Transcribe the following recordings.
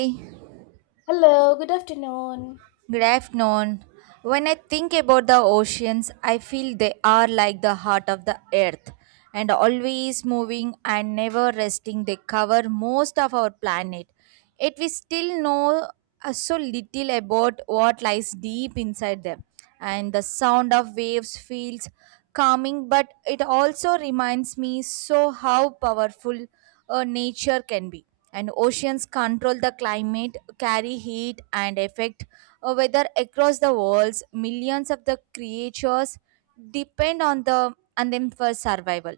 Good Hello, good afternoon. afternoon. When I think about the oceans, I feel they are like the heart of the earth and always moving and never resting. They cover most of our planet. Yet we still know so little about what lies deep inside them. And the sound of waves feels calming, but it also reminds me so how powerful nature can be. And oceans control the climate, carry heat, and affect whether across the worlds millions of the creatures depend on the on them for survival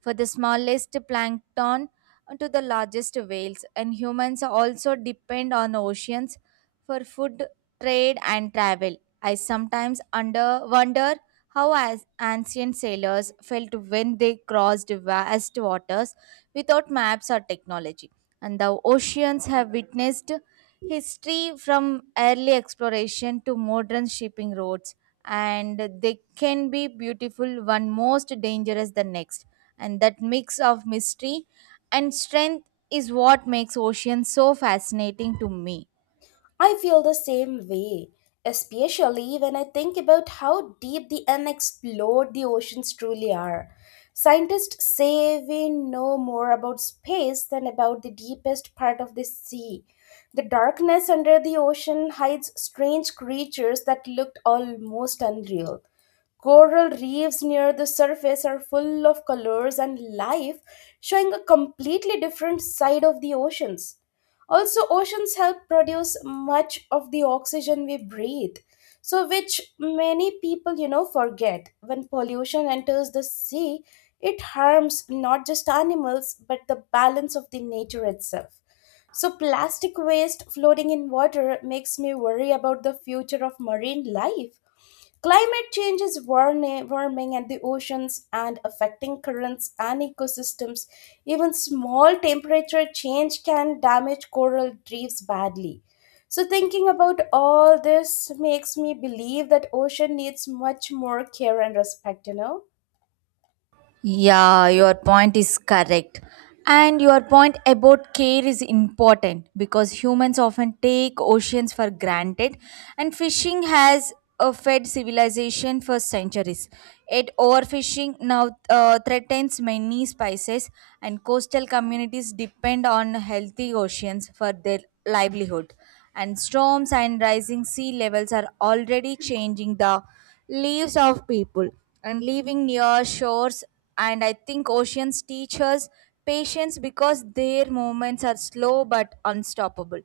for the smallest plankton to the largest whales and humans also depend on oceans for food trade and travel. I sometimes under wonder how as ancient sailors felt when they crossed vast waters without maps or technology. And the oceans have witnessed history from early exploration to modern shipping routes, and they can be beautiful, one most dangerous the next. And that mix of mystery and strength is what makes oceans so fascinating to me. I feel the same way, especially when I think about how deep the unexplored the oceans truly are. Scientists say we know more about space than about the deepest part of the sea. The darkness under the ocean hides strange creatures that looked almost unreal. Coral reefs near the surface are full of colors and life, showing a completely different side of the oceans. Also, oceans help produce much of the oxygen we breathe. So, which many people, forget. When pollution enters the sea, it harms not just animals, but the balance of the nature itself. So, plastic waste floating in water makes me worry about the future of marine life. Climate change is warming and the oceans and affecting currents and ecosystems. Even small temperature change can damage coral reefs badly. So thinking about all this makes me believe that ocean needs much more care and respect, Yeah, your point is correct. And your point about care is important because humans often take oceans for granted, and fishing has fed civilization for centuries. Yet, overfishing now threatens many species, and coastal communities depend on healthy oceans for their livelihood. And storms and rising sea levels are already changing the lives of people and living near shores, and I think oceans teach us patience because their movements are slow but unstoppable.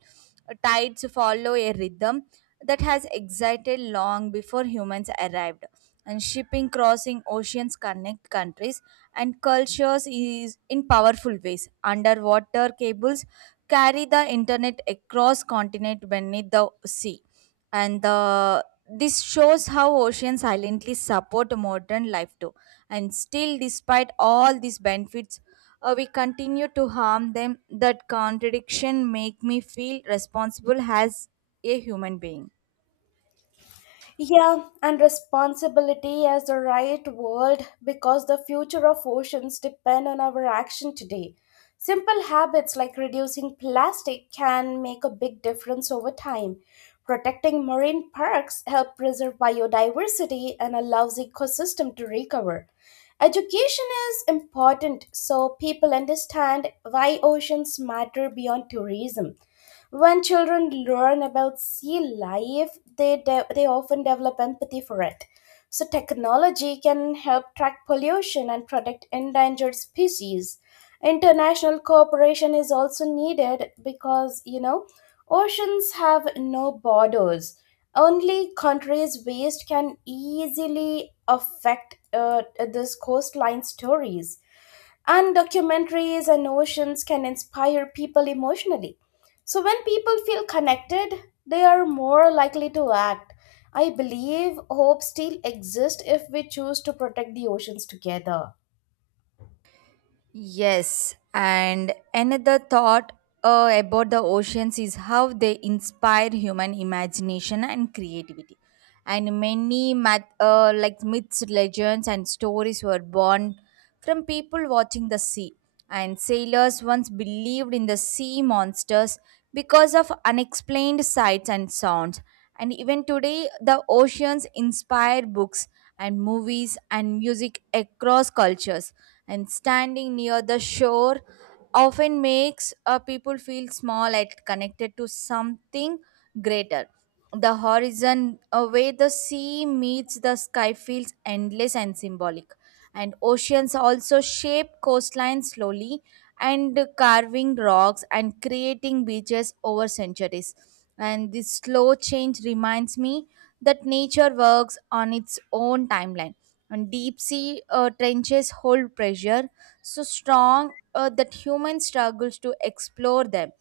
Tides follow a rhythm that has existed long before humans arrived, and shipping crossing oceans connect countries and cultures is in powerful ways. Underwater cables carry the internet across continent beneath the sea, and this shows how oceans silently support modern life too, and still despite all these benefits we continue to harm them. That contradiction make me feel responsible as a human being. Yeah, and responsibility as the right word because the future of oceans depend on our action today. Simple habits like reducing plastic can make a big difference over time. Protecting marine parks help preserve biodiversity and allows ecosystem to recover. Education is important so people understand why oceans matter beyond tourism. When children learn about sea life, they often develop empathy for it. So, technology can help track pollution and protect endangered species. International cooperation is also needed because, oceans have no borders. Only countries' waste can easily affect this coastline stories. And documentaries and oceans can inspire people emotionally. So when people feel connected, they are more likely to act. I believe hope still exists if we choose to protect the oceans together. Yes, and another thought about the oceans is how they inspire human imagination and creativity. And like myths, legends, and stories were born from people watching the sea, and sailors once believed in the sea monsters because of unexplained sights and sounds. And even today, the oceans inspire books and movies and music across cultures. And standing near the shore often makes people feel small and connected to something greater. The horizon, where the sea meets the sky, feels endless and symbolic, and oceans also shape coastlines slowly and carving rocks and creating beaches over centuries, and this slow change reminds me that nature works on its own timeline. And deep sea trenches hold pressure so strong that human struggles to explore them,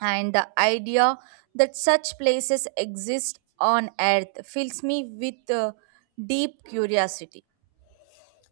and the idea that such places exist on earth fills me with deep curiosity.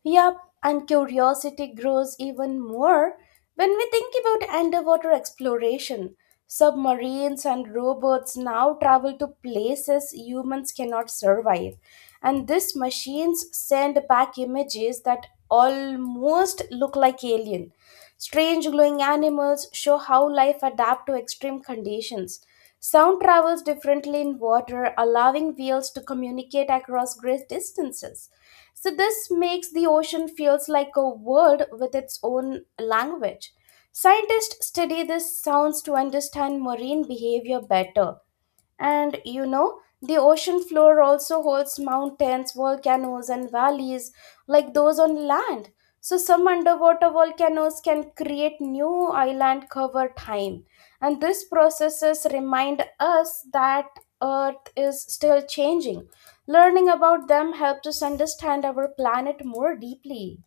Yup, and curiosity grows even more when we think about underwater exploration. Submarines and robots now travel to places humans cannot survive, and these machines send back images that almost look like alien. Strange glowing animals show how life adapts to extreme conditions. Sound travels differently in water, allowing whales to communicate across great distances. So this makes the ocean feels like a world with its own language. Scientists study these sounds to understand marine behavior better. And the ocean floor also holds mountains, volcanoes, and valleys like those on land. So, some underwater volcanoes can create new island cover time. And these processes remind us that Earth is still changing. Learning about them helps us understand our planet more deeply.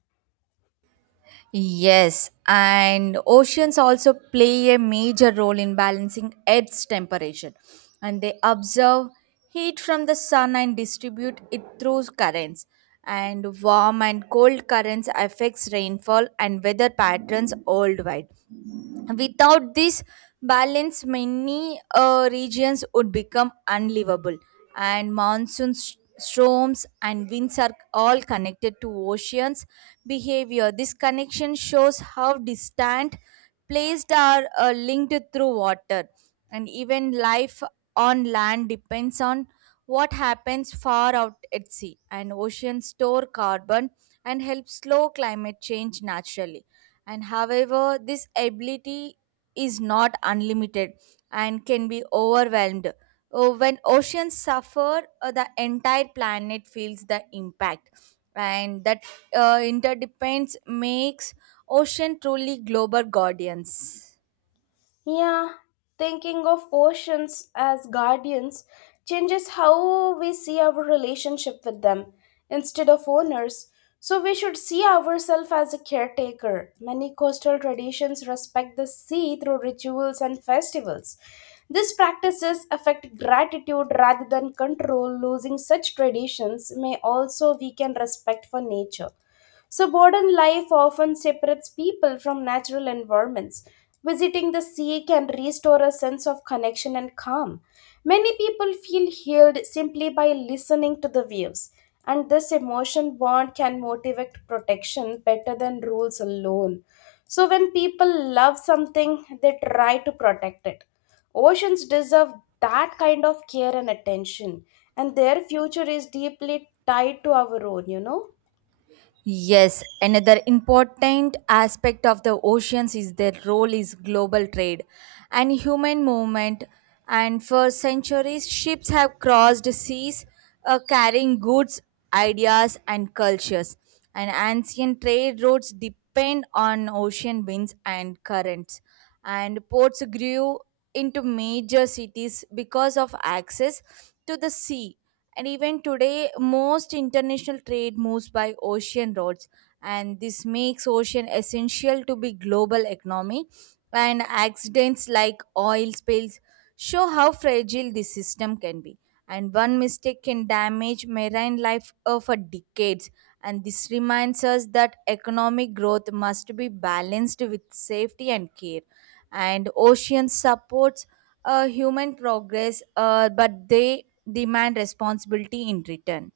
Yes, and oceans also play a major role in balancing Earth's temperature, and they absorb heat from the sun and distribute it through currents. And warm and cold currents affects rainfall and weather patterns worldwide. Without this balance, many regions would become unlivable, and storms and winds are all connected to oceans behavior. This connection shows how distant placed are linked through water, and even life on land depends on what happens far out at sea. And oceans store carbon and help slow climate change naturally, and however this ability is not unlimited and can be overwhelmed. Oh, when oceans suffer the entire planet feels the impact, and that interdependence makes ocean truly global guardians. Yeah, thinking of oceans as guardians changes how we see our relationship with them instead of owners. So we should see ourselves as a caretaker. Many coastal traditions respect the sea through rituals and festivals. These practices affect gratitude rather than control. Losing such traditions may also weaken respect for nature. So, modern life often separates people from natural environments. Visiting the sea can restore a sense of connection and calm. Many people feel healed simply by listening to the waves, and this emotion bond can motivate protection better than rules alone. So, when people love something, they try to protect it. Oceans deserve that kind of care and attention, and their future is deeply tied to our own. Yes, another important aspect of the oceans is their role is global trade and human movement. And for centuries, ships have crossed seas, carrying goods, ideas, and cultures. And ancient trade routes depend on ocean winds and currents, and ports grew into major cities because of access to the sea. And even today, most international trade moves by ocean roads, and this makes ocean essential to be global economy. And accidents like oil spills show how fragile this system can be, and one mistake can damage marine life for decades, and this reminds us that economic growth must be balanced with safety and care. And ocean supports human progress, but they demand responsibility in return.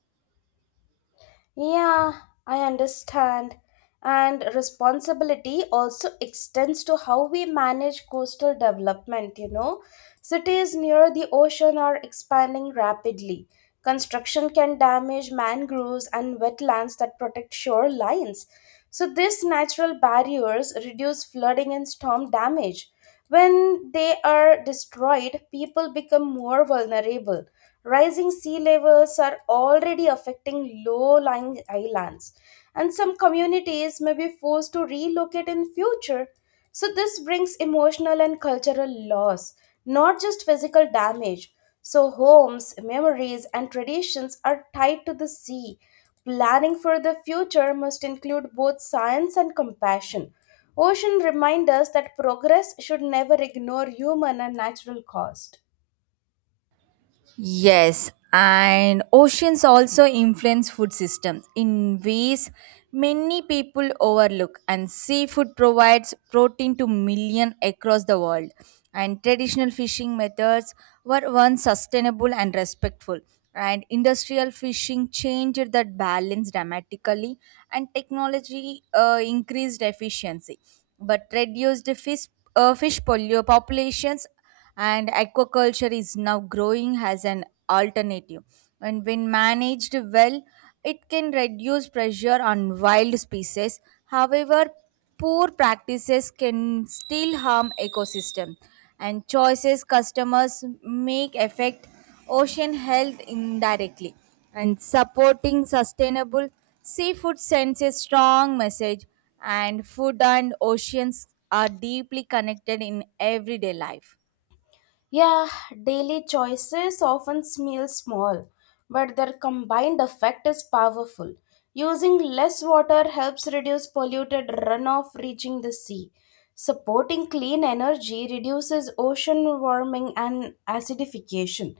Yeah, I understand. And responsibility also extends to how we manage coastal development. Cities near the ocean are expanding rapidly. Construction can damage mangroves and wetlands that protect shorelines. So, these natural barriers reduce flooding and storm damage. When they are destroyed, people become more vulnerable. Rising sea levels are already affecting low lying islands, and some communities may be forced to relocate in future. So, this brings emotional and cultural loss, not just physical damage. So, homes, memories, and traditions are tied to the sea. Planning for the future must include both science and compassion. Ocean remind us that progress should never ignore human and natural cost. Yes, and oceans also influence food systems in ways many people overlook. And seafood provides protein to millions across the world. And traditional fishing methods were once sustainable and respectful. And industrial fishing changed that balance dramatically, and technology increased efficiency, but reduced populations, and aquaculture is now growing as an alternative. And when managed well, it can reduce pressure on wild species. However, poor practices can still harm ecosystem, and choices customers make affect ocean health indirectly, and supporting sustainable seafood sends a strong message, and food and oceans are deeply connected in everyday life. Yeah, daily choices often seem small, but their combined effect is powerful. Using less water helps reduce polluted runoff reaching the sea. Supporting clean energy reduces ocean warming and acidification.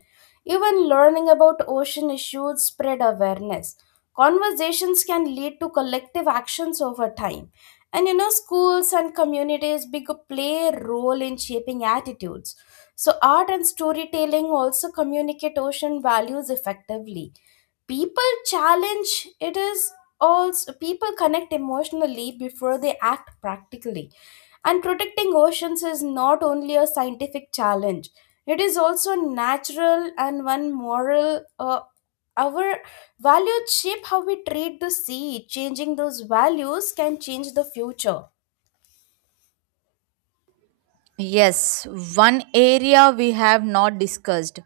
Even learning about ocean issues spread awareness. Conversations can lead to collective actions over time. And schools and communities big play a role in shaping attitudes so, art and storytelling also communicate ocean values effectively. People challenge it is also people connect emotionally before they act practically. And protecting oceans is not only a scientific challenge, it is also natural and one moral. Our values shape how we treat the sea. Changing those values can change the future. Yes, one area we have not discussed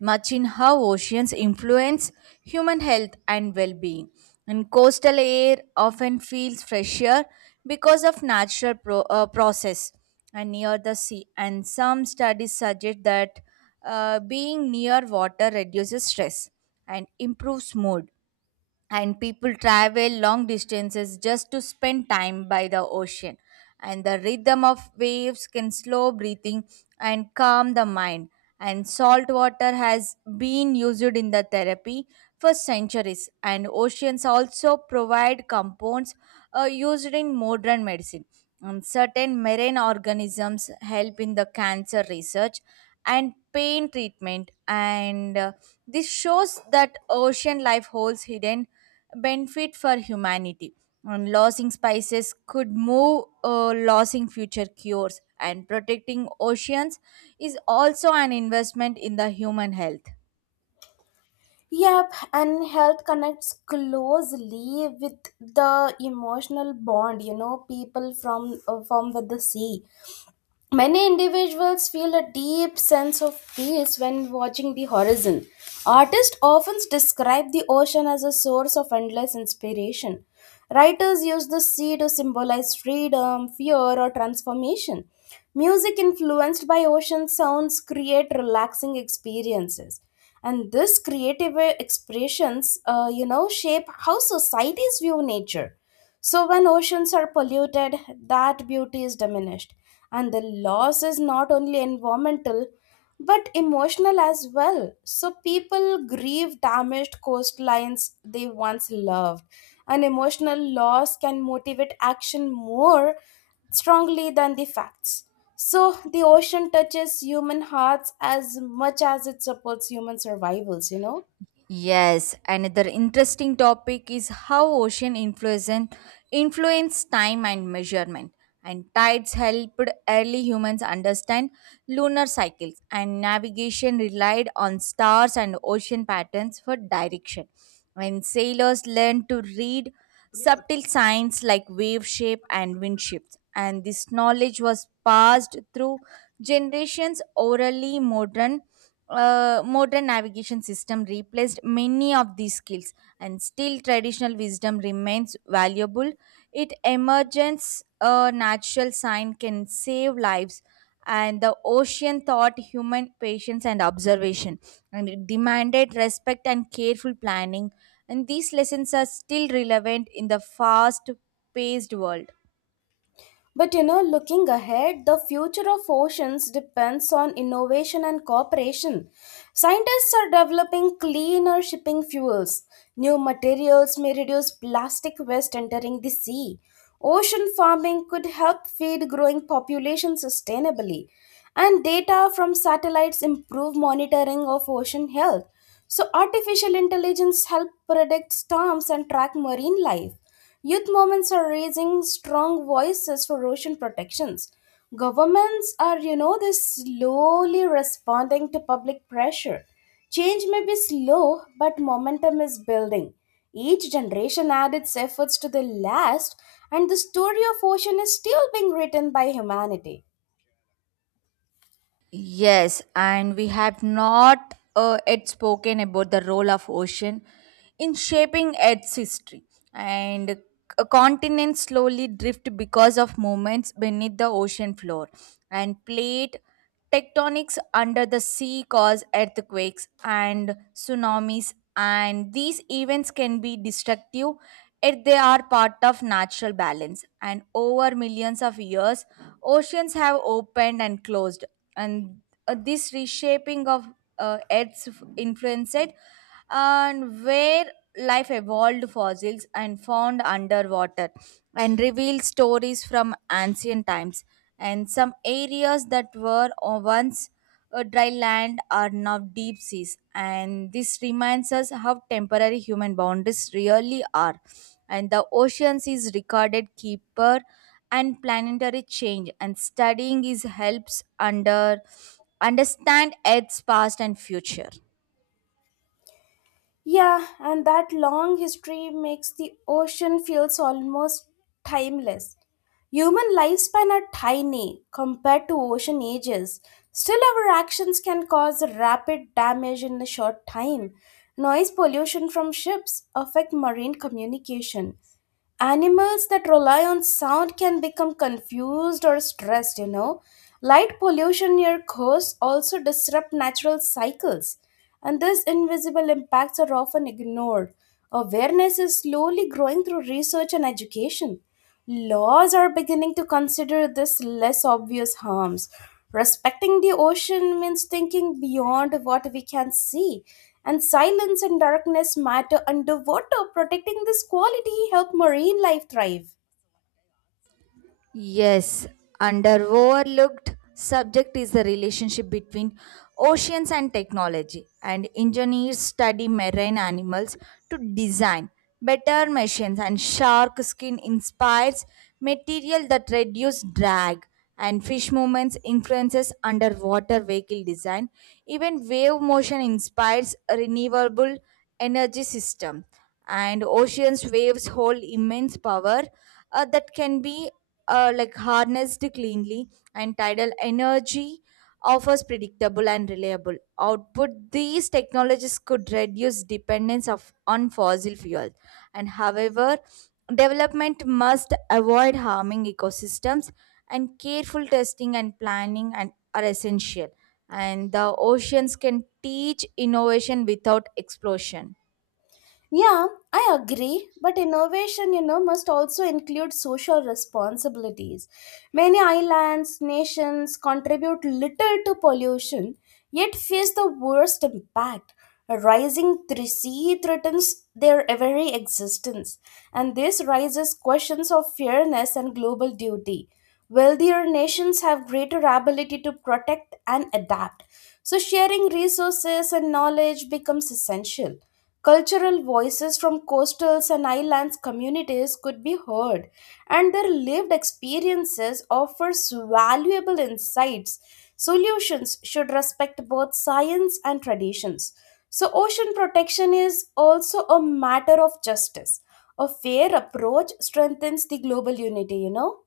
much in how oceans influence human health and well being. And coastal air often feels fresher because of process and near the sea. And some studies suggest that being near water reduces stress and improves mood, and people travel long distances just to spend time by the ocean, and the rhythm of waves can slow breathing and calm the mind, and salt water has been used in the therapy for centuries. And oceans also provide compounds used in modern medicine. Um, certain marine organisms help in the cancer research and pain treatment, and this shows that ocean life holds hidden benefit for humanity. And losing spices could move losing future cures, and protecting oceans is also an investment in the human health. Yep, and health connects closely with the emotional bond, people from with the sea. Many individuals feel a deep sense of peace when watching the horizon. Artists often describe the ocean as a source of endless inspiration. Writers use the sea to symbolize freedom, fear, or transformation. Music influenced by ocean sounds create relaxing experiences. And this creative expressions, shape how societies view nature. So, when oceans are polluted, that beauty is diminished, and the loss is not only environmental but emotional as well. So, people grieve damaged coastlines they once loved, and emotional loss can motivate action more strongly than the facts. So, the ocean touches human hearts as much as it supports human survivals. Yes, another interesting topic is how ocean influence time and measurement. And tides helped early humans understand lunar cycles, and navigation relied on stars and ocean patterns for direction. When sailors learned to read subtle signs like wave shape and wind shifts, and this knowledge was passed through generations orally, modern navigation system replaced many of these skills, and still traditional wisdom remains valuable. It emergence a natural sign can save lives, and the ocean taught human patience and observation, and it demanded respect and careful planning, and these lessons are still relevant in the fast paced world. But looking ahead, the future of oceans depends on innovation and cooperation. Scientists are developing cleaner shipping fuels. New materials may reduce plastic waste entering the sea. Ocean farming could help feed growing populations sustainably. And data from satellites improve monitoring of ocean health. So, artificial intelligence help predict storms and track marine life. Youth movements are raising strong voices for ocean protections. Governments are, they slowly responding to public pressure. Change may be slow, but momentum is building. Each generation adds its efforts to the last, and the story of ocean is still being written by humanity. Yes, and we have not yet spoken about the role of ocean in shaping Earth's history. And a continent slowly drift because of movements beneath the ocean floor, and plate tectonics under the sea cause earthquakes and tsunamis. And these events can be destructive if they are part of natural balance. And over millions of years, oceans have opened and closed, and this reshaping of influenced and where life evolved fossils and found underwater and revealed stories from ancient times. And some areas that were once dry land are now deep seas, and this reminds us how temporary human boundaries really are. And the oceans is recorded keeper and planetary change, and studying is helps understand Earth's past and future. Yeah, and that long history makes the ocean feels almost timeless. Human lifespan are tiny compared to ocean ages. Still, our actions can cause rapid damage in a short time. Noise pollution from ships affect marine communication. Animals that rely on sound can become confused or stressed. Light pollution near coasts also disrupt natural cycles, and these invisible impacts are often ignored. Awareness is slowly growing through research and education. Laws are beginning to consider this less obvious harms. Respecting the ocean means thinking beyond what we can see, and silence and darkness matter underwater. Protecting this quality help marine life thrive. Yes, under overlooked subject is the relationship between oceans and technology, and engineers study marine animals to design better machines, and shark skin inspires material that reduce drag, and fish movements influences underwater vehicle design. Even wave motion inspires renewable energy system, and oceans waves hold immense power that can be like harnessed cleanly, and tidal energy offers predictable and reliable output. These technologies could reduce dependence of on fossil fuels, and however development must avoid harming ecosystems, and careful testing and planning and are essential, and the oceans can teach innovation without explosion. Yeah, I agree, but innovation, must also include social responsibilities. Many islands, nations contribute little to pollution, yet face the worst impact. A sea threatens their very existence, and this raises questions of fairness and global duty. Wealthier nations have greater ability to protect and adapt, so sharing resources and knowledge becomes essential. Cultural voices from coastal and islands communities could be heard, and their lived experiences offers valuable insights. Solutions should respect both science and traditions. So ocean protection is also a matter of justice. A fair approach strengthens the global unity.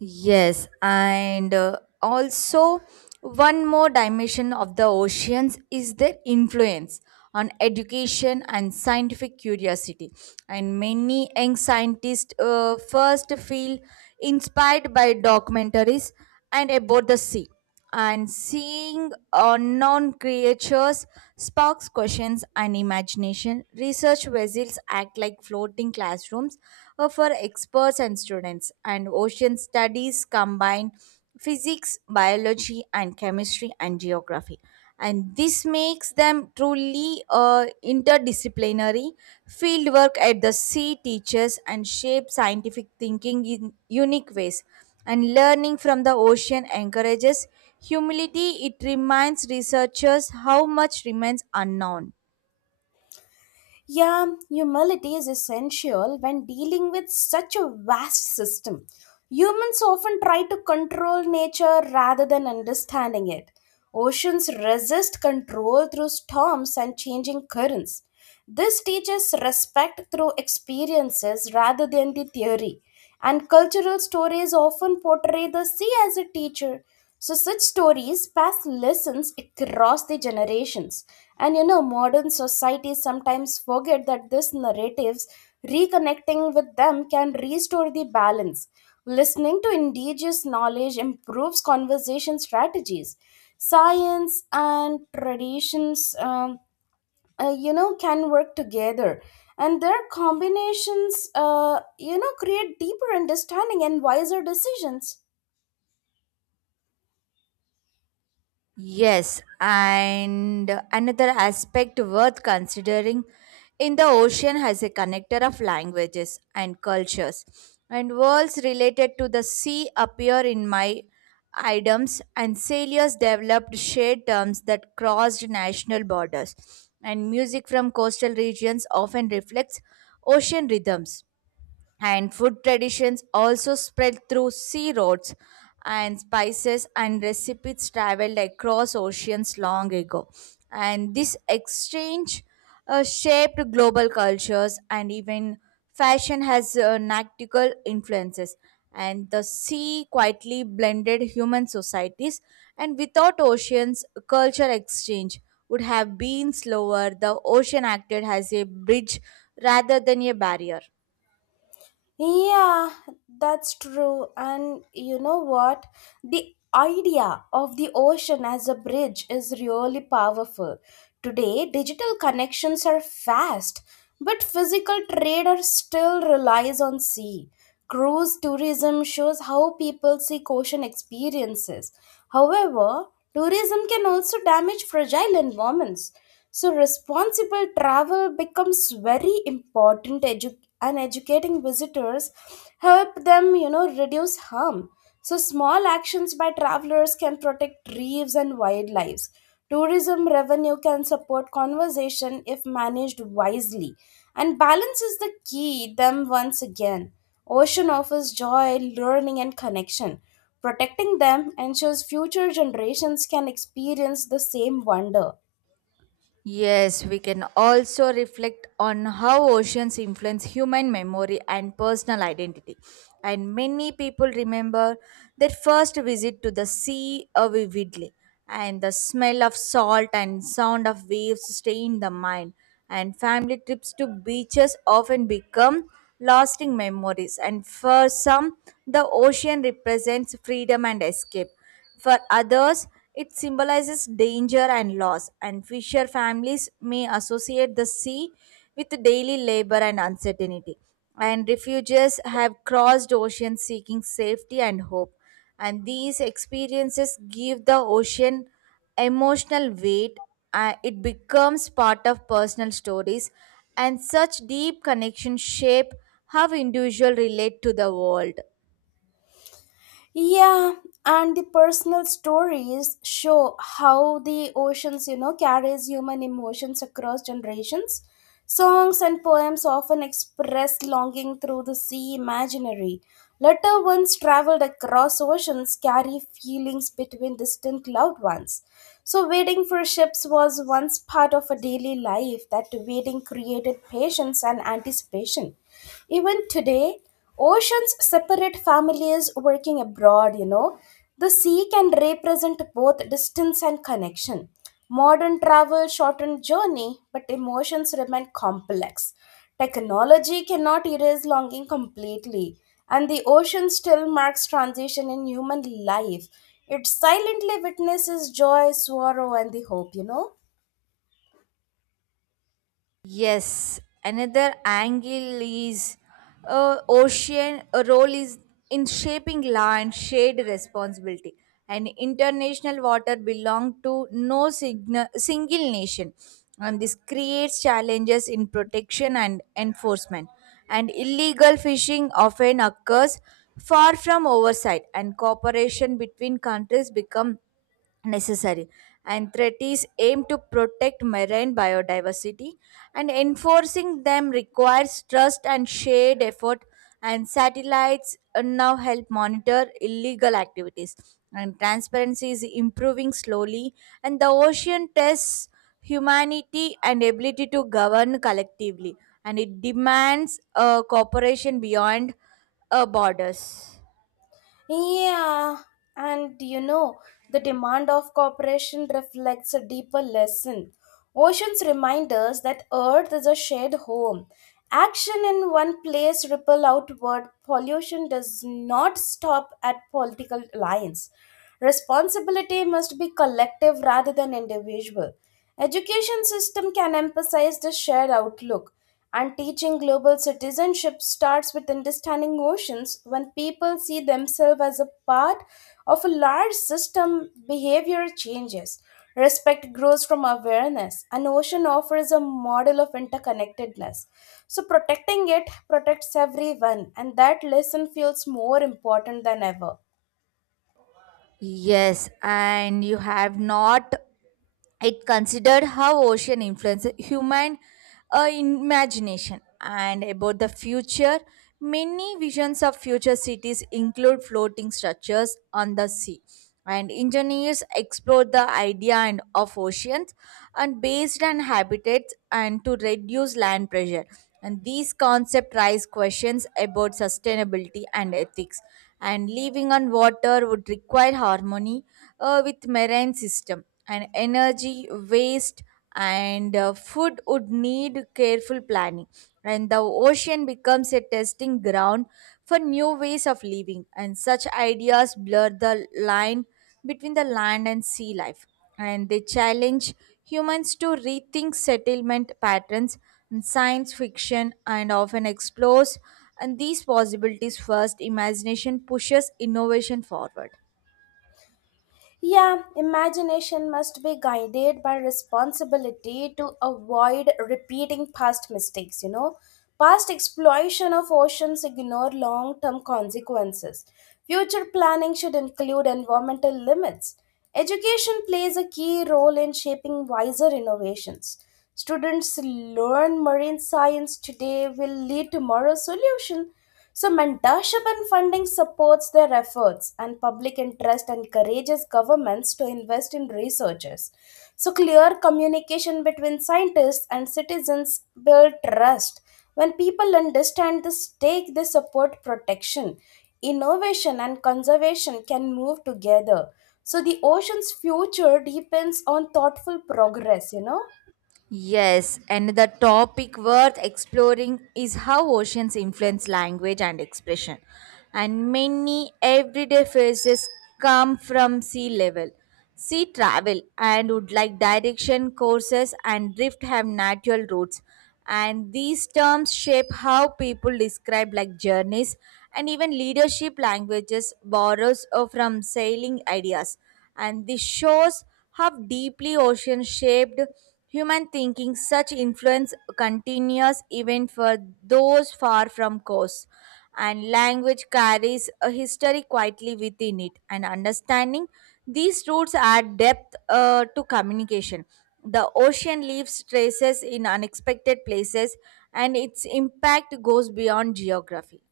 Yes, and also one more dimension of the oceans is their influence on education and scientific curiosity. And many young scientists first feel inspired by documentaries and about the sea, and seeing unknown creatures sparks questions and imagination. Research vessels act like floating classrooms for experts and students, and ocean studies combine physics, biology, and chemistry and geography. And this makes them truly interdisciplinary. Fieldwork at the sea teaches and shapes scientific thinking in unique ways, and learning from the ocean encourages humility. It reminds researchers how much remains unknown. Yeah, humility is essential when dealing with such a vast system. Humans often try to control nature rather than understanding it. Oceans resist control through storms and changing currents. This teaches respect through experiences rather than the theory, and cultural stories often portray the sea as a teacher. So, such stories pass lessons across the generations. And modern societies sometimes forget that these narratives, reconnecting with them, can restore the balance. Listening to indigenous knowledge improves conversation strategies. Science and traditions. Can work together and their combinations create deeper understanding and wiser decisions. Yes, and another aspect worth considering in the ocean has a connector of languages and cultures, and worlds related to the sea appear in my items, and sailors developed shared terms that crossed national borders, and music from coastal regions often reflects ocean rhythms, and food traditions also spread through sea roads, and spices and recipes traveled across oceans long ago, and this exchange shaped global cultures, and even fashion has nautical influences, and the sea quietly blended human societies, and without oceans culture exchange would have been slower. The ocean acted as a bridge rather than a barrier. Yeah, that's true. And you know what, the idea of the ocean as a bridge is really powerful. Today, digital connections are fast, but physical trade are still relies on sea. Cruise tourism shows how people seek ocean experiences. However, tourism can also damage fragile environments. So, responsible travel becomes very important, and educating visitors help them, reduce harm. So, small actions by travelers can protect reefs and wildlife. Tourism revenue can support conservation if managed wisely, and balance is the key. Them once again, ocean offers joy, learning, and connection. Protecting them ensures future generations can experience the same wonder. Yes, we can also reflect on how oceans influence human memory and personal identity. And many people remember their first visit to the sea vividly, and the smell of salt and sound of waves stay in the mind. And family trips to beaches often become lasting memories. And for some, the ocean represents freedom and escape for others, it symbolizes danger and loss, and fisher families may associate the sea with daily labor and uncertainty. And refugees have crossed oceans seeking safety and hope. And these experiences give the ocean emotional weight. It becomes part of personal stories, and such deep connections shape how individuals relate to the world. Yeah, and the personal stories show how the oceans, carries human emotions across generations. Songs and poems often express longing through the sea imaginary. Letter ones traveled across oceans carry feelings between distant loved ones. So waiting for ships was once part of a daily life that waiting created patience and anticipation. Even today, oceans separate families working abroad. The sea can represent both distance and connection. Modern travel shortened journey, but emotions remain complex. Technology cannot erase longing completely, and the ocean still marks transition in human life. It silently witnesses joy, sorrow, and the hope. Yes, another angle is ocean role is in shaping law and shared responsibility. And international water belong to no single nation, and this creates challenges in protection and enforcement. And illegal fishing often occurs far from oversight, and cooperation between countries become necessary and treaties aim to protect marine biodiversity and enforcing them requires trust and shared effort and satellites now help monitor illegal activities and transparency is improving slowly and the ocean tests humanity and ability to govern collectively and it demands cooperation beyond borders. Yeah, and the demand of cooperation reflects a deeper lesson. Oceans remind us that Earth is a shared home. Action in one place ripple outward. Pollution does not stop at political alliance. Responsibility must be collective rather than individual. Education system can emphasize the shared outlook. And teaching global citizenship starts with understanding oceans. When people see themselves as a part of a large system, behavior changes. Respect grows from awareness. An ocean offers a model of interconnectedness. So, protecting it protects everyone, and that lesson feels more important than ever. Yes, and you have not it considered how ocean influences human imagination and about the future, many visions of future cities include floating structures on the sea and engineers explored the idea and of oceans and based on habitats and to reduce land pressure, and these concepts raise questions about sustainability and ethics, and living on water would require harmony with marine system and energy waste and food would need careful planning, and the ocean becomes a testing ground for new ways of living, and such ideas blur the line between the land and sea life, and they challenge humans to rethink settlement patterns, and science fiction and often explores and these possibilities first imagination pushes innovation forward. Yeah, imagination must be guided by responsibility to avoid repeating past mistakes. Past exploitation of oceans ignore long term consequences. Future planning should include environmental limits. Education plays a key role in shaping wiser innovations. Students learn marine science today will lead tomorrow's solution. So, mentorship and funding supports their efforts, and public interest encourages governments to invest in researchers. So, clear communication between scientists and citizens build trust. When people understand the stake, they support protection. Innovation and conservation can move together. So, the ocean's future depends on thoughtful progress. Yes, another topic worth exploring is how oceans influence language and expression. And many everyday phrases come from sea level. Sea travel and would like direction courses and drift have natural roots, and these terms shape how people describe like journeys, and even leadership languages borrows from sailing ideas, and this shows how deeply ocean shaped human thinking, such influence continues even for those far from coast, and language carries a history quietly within it, and understanding these roots add depth to communication. The ocean leaves traces in unexpected places, and its impact goes beyond geography.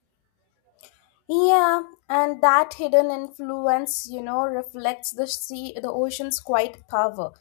Yeah, and that hidden influence, reflects the sea, the ocean's quiet power.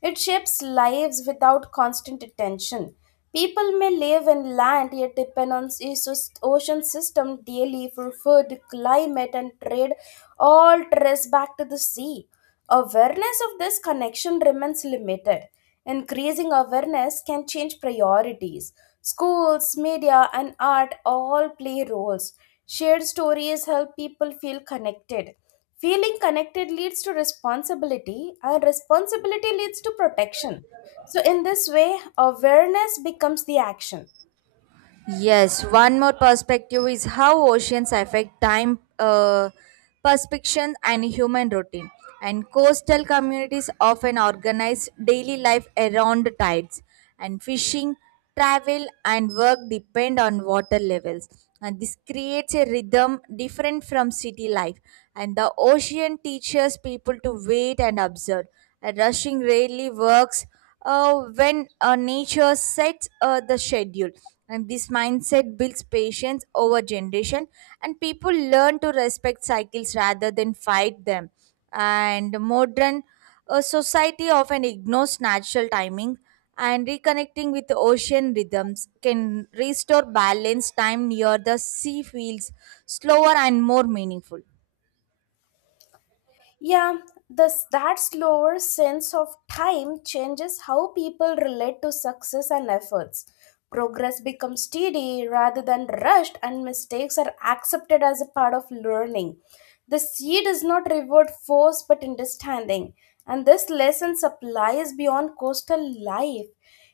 It shapes lives without constant attention. People may live in land yet depend on ocean system daily for food, climate, and trade. All trace back to the sea. Awareness of this connection remains limited. Increasing awareness can change priorities. Schools, media, and art all play roles. Shared stories help people feel connected. Feeling connected leads to responsibility, and responsibility leads to protection. So, in this way, awareness becomes the action. Yes, one more perspective is how oceans affect time perception and human routine. And coastal communities often organize daily life around tides, and fishing, travel, and work depend on water levels. And this creates a rhythm different from city life. And the ocean teaches people to wait and observe. And rushing rarely works when nature sets the schedule, and this mindset builds patience over generation, and people learn to respect cycles rather than fight them, and modern society often ignores natural timing, and reconnecting with the ocean rhythms can restore balance. Time near the sea feels slower and more meaningful. Yeah, this that slower sense of time changes how people relate to success and efforts. Progress becomes steady rather than rushed, and mistakes are accepted as a part of learning. The seed is not reward force but understanding, and this lesson applies beyond coastal life.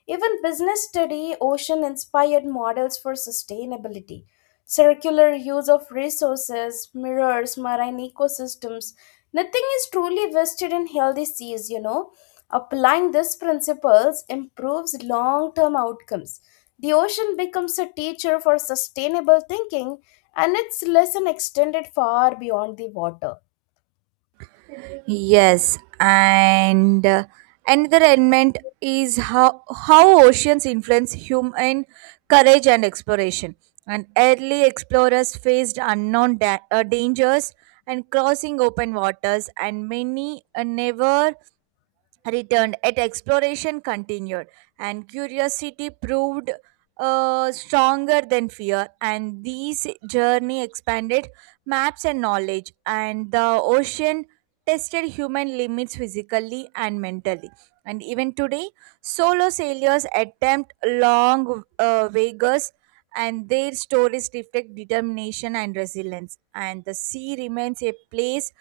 Even business study ocean inspired models for sustainability. Circular use of resources, mirrors, marine ecosystems. Nothing is truly wasted in healthy seas. Applying these principles improves long term outcomes. The ocean becomes a teacher for sustainable thinking, and its lesson extended far beyond the water. Yes, and another element is how oceans influence human courage and exploration. And early explorers faced unknown dangers and crossing open waters, and many never returned, yet exploration continued, and curiosity proved stronger than fear, and these journey expanded maps and knowledge, and the ocean tested human limits physically and mentally, and even today solo sailors attempt long voyages, and their stories reflect determination and resilience. And the sea remains a place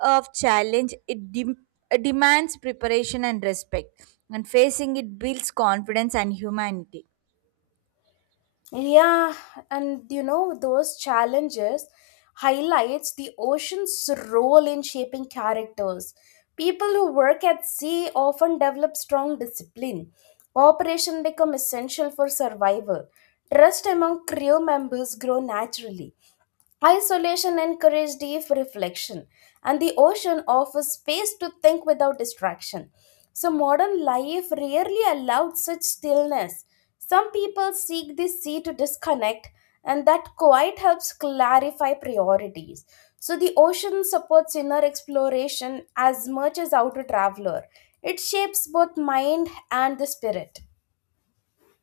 of challenge. It demands preparation and respect, and facing it builds confidence and humanity. Yeah, and those challenges highlights the ocean's role in shaping characters. People who work at sea often develop strong discipline. Cooperation become essential for survival. Trust among crew members grow naturally. Isolation encourages deep reflection, and the ocean offers space to think without distraction. So, modern life rarely allowed such stillness. Some people seek the sea to disconnect, and that quiet helps clarify priorities. So, the ocean supports inner exploration as much as outer traveler. It shapes both mind and the spirit.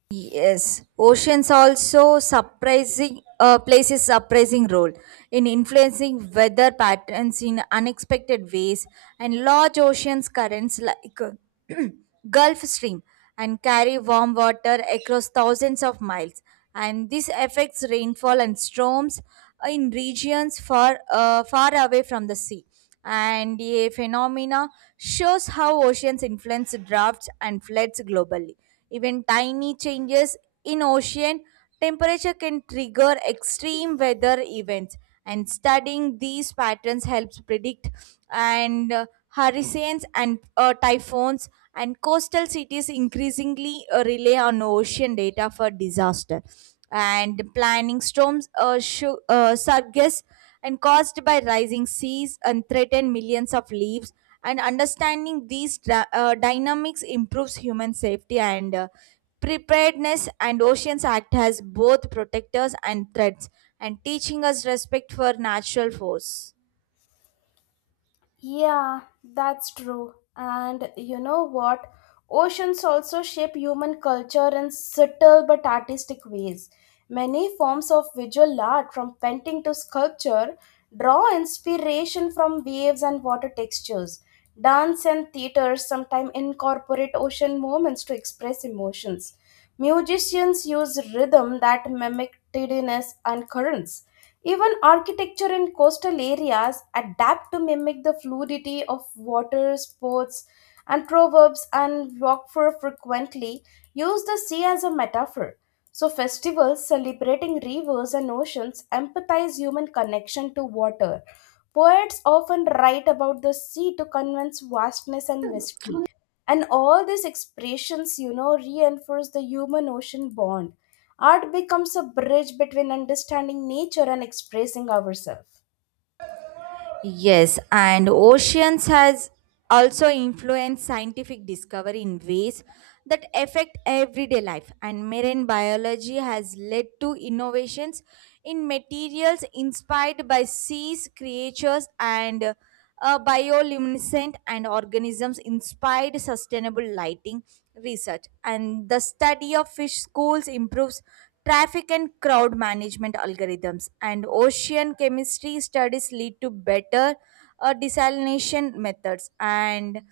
Yes, oceans also surprising plays a surprising role in influencing weather patterns in unexpected ways, and large oceans currents like Gulf Stream and carry warm water across thousands of miles, and this affects rainfall and storms in regions far away from the sea. And a phenomena shows how oceans influence droughts and floods globally, even tiny changes in ocean temperature can trigger extreme weather events, and studying these patterns helps predict and hurricanes and typhoons, and coastal cities increasingly rely on ocean data for disaster and planning storms surges and caused by rising seas and threaten millions of lives. And understanding these dynamics improves human safety and preparedness. And Oceans Act has both protectors and threats, and teaching us respect for natural force. Yeah, that's true. And you know what? Oceans also shape human culture in subtle but artistic ways. Many forms of visual art, from painting to sculpture, draw inspiration from waves and water textures. Dance and theater sometimes incorporate ocean movements to express emotions. Musicians use rhythm that mimic tidiness and currents. Even architecture in coastal areas adapt to mimic the fluidity of water sports and proverbs and Rockford frequently use the sea as a metaphor. So festivals celebrating rivers and oceans empathize human connection to water. Poets often write about the sea to convince vastness and mystery. And all these expressions, reinforce the human ocean bond. Art becomes a bridge between understanding nature and expressing ourselves. Yes, and oceans has also influenced scientific discovery in ways that affect everyday life, and marine biology has led to innovations in materials inspired by seas creatures, and bioluminescent and organisms inspired sustainable lighting research, and the study of fish schools improves traffic and crowd management algorithms, and ocean chemistry studies lead to better desalination methods, and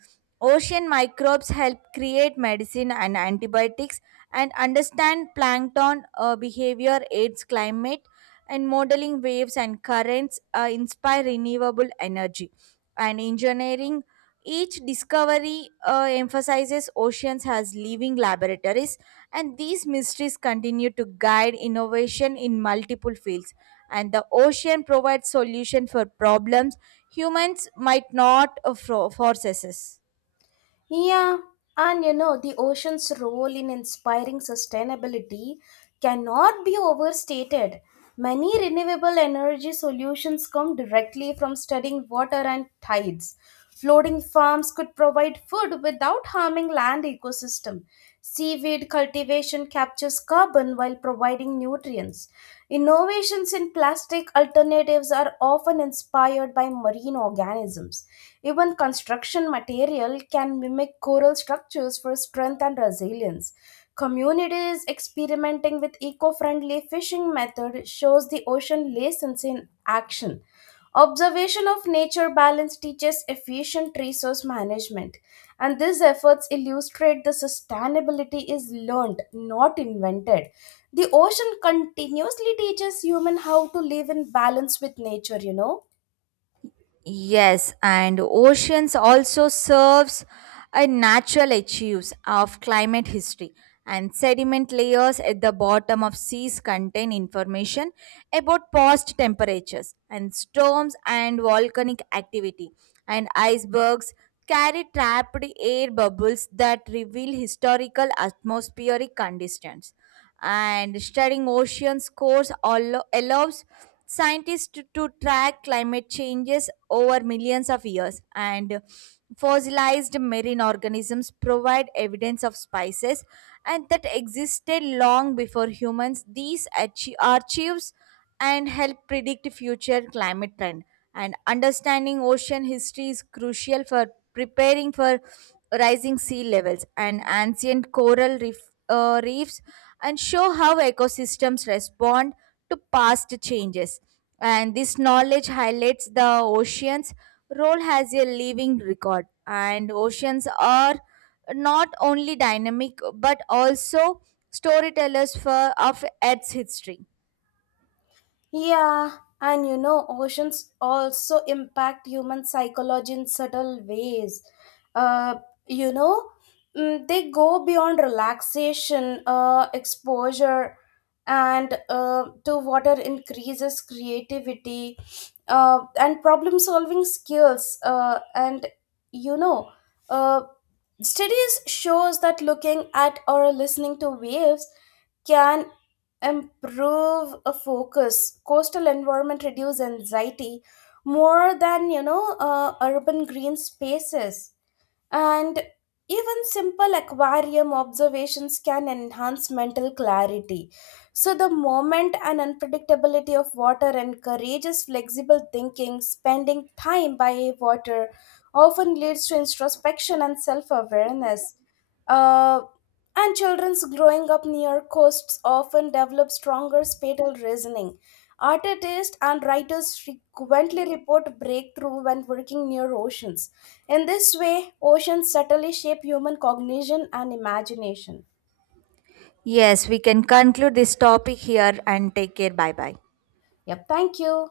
ocean microbes help create medicine and antibiotics, and understand plankton behavior aids climate and modeling waves and currents inspire renewable energy and engineering. Each discovery emphasizes oceans as living laboratories, and these mysteries continue to guide innovation in multiple fields, and the ocean provides solution for problems humans might not force us. Yeah, and the ocean's role in inspiring sustainability cannot be overstated. Many renewable energy solutions come directly from studying water and tides. Floating farms could provide food without harming land ecosystem. Seaweed cultivation captures carbon while providing nutrients. Innovations in plastic alternatives are often inspired by marine organisms. Even construction material can mimic coral structures for strength and resilience. Communities experimenting with eco friendly fishing methods shows the ocean lessons in action. Observation of nature balance teaches efficient resource management, and these efforts illustrate the sustainability is learned, not invented. The ocean continuously teaches human how to live in balance with nature. Yes, and oceans also serves a natural archives of climate history, and sediment layers at the bottom of seas contain information about past temperatures and storms and volcanic activity, and icebergs carry trapped air bubbles that reveal historical atmospheric conditions, and studying oceans cores allows scientists to track climate changes over millions of years, and fossilized marine organisms provide evidence of species and that existed long before humans. These archives and help predict future climate trend, and understanding ocean history is crucial for preparing for rising sea levels, and ancient coral reefs and show how ecosystems respond to past changes, and this knowledge highlights the oceans role as a living record, and oceans are not only dynamic but also storytellers for of earth's history. Yeah, and oceans also impact human psychology in subtle ways. Uh, you know, they go beyond relaxation, exposure, and to water increases creativity and problem solving skills. And you know, uh, studies shows that looking at or listening to waves can improve a focus coastal environment reduce anxiety more than urban green spaces and even simple aquarium observations can enhance mental clarity. So the moment and unpredictability of water encourages flexible thinking. Spending time by water often leads to introspection and self-awareness. Uh, and children's growing up near coasts often develop stronger spatial reasoning. Artists and writers frequently report breakthrough when working near oceans. In this way, oceans subtly shape human cognition and imagination. Yes, we can conclude this topic here and take care. Bye bye. Yep, thank you.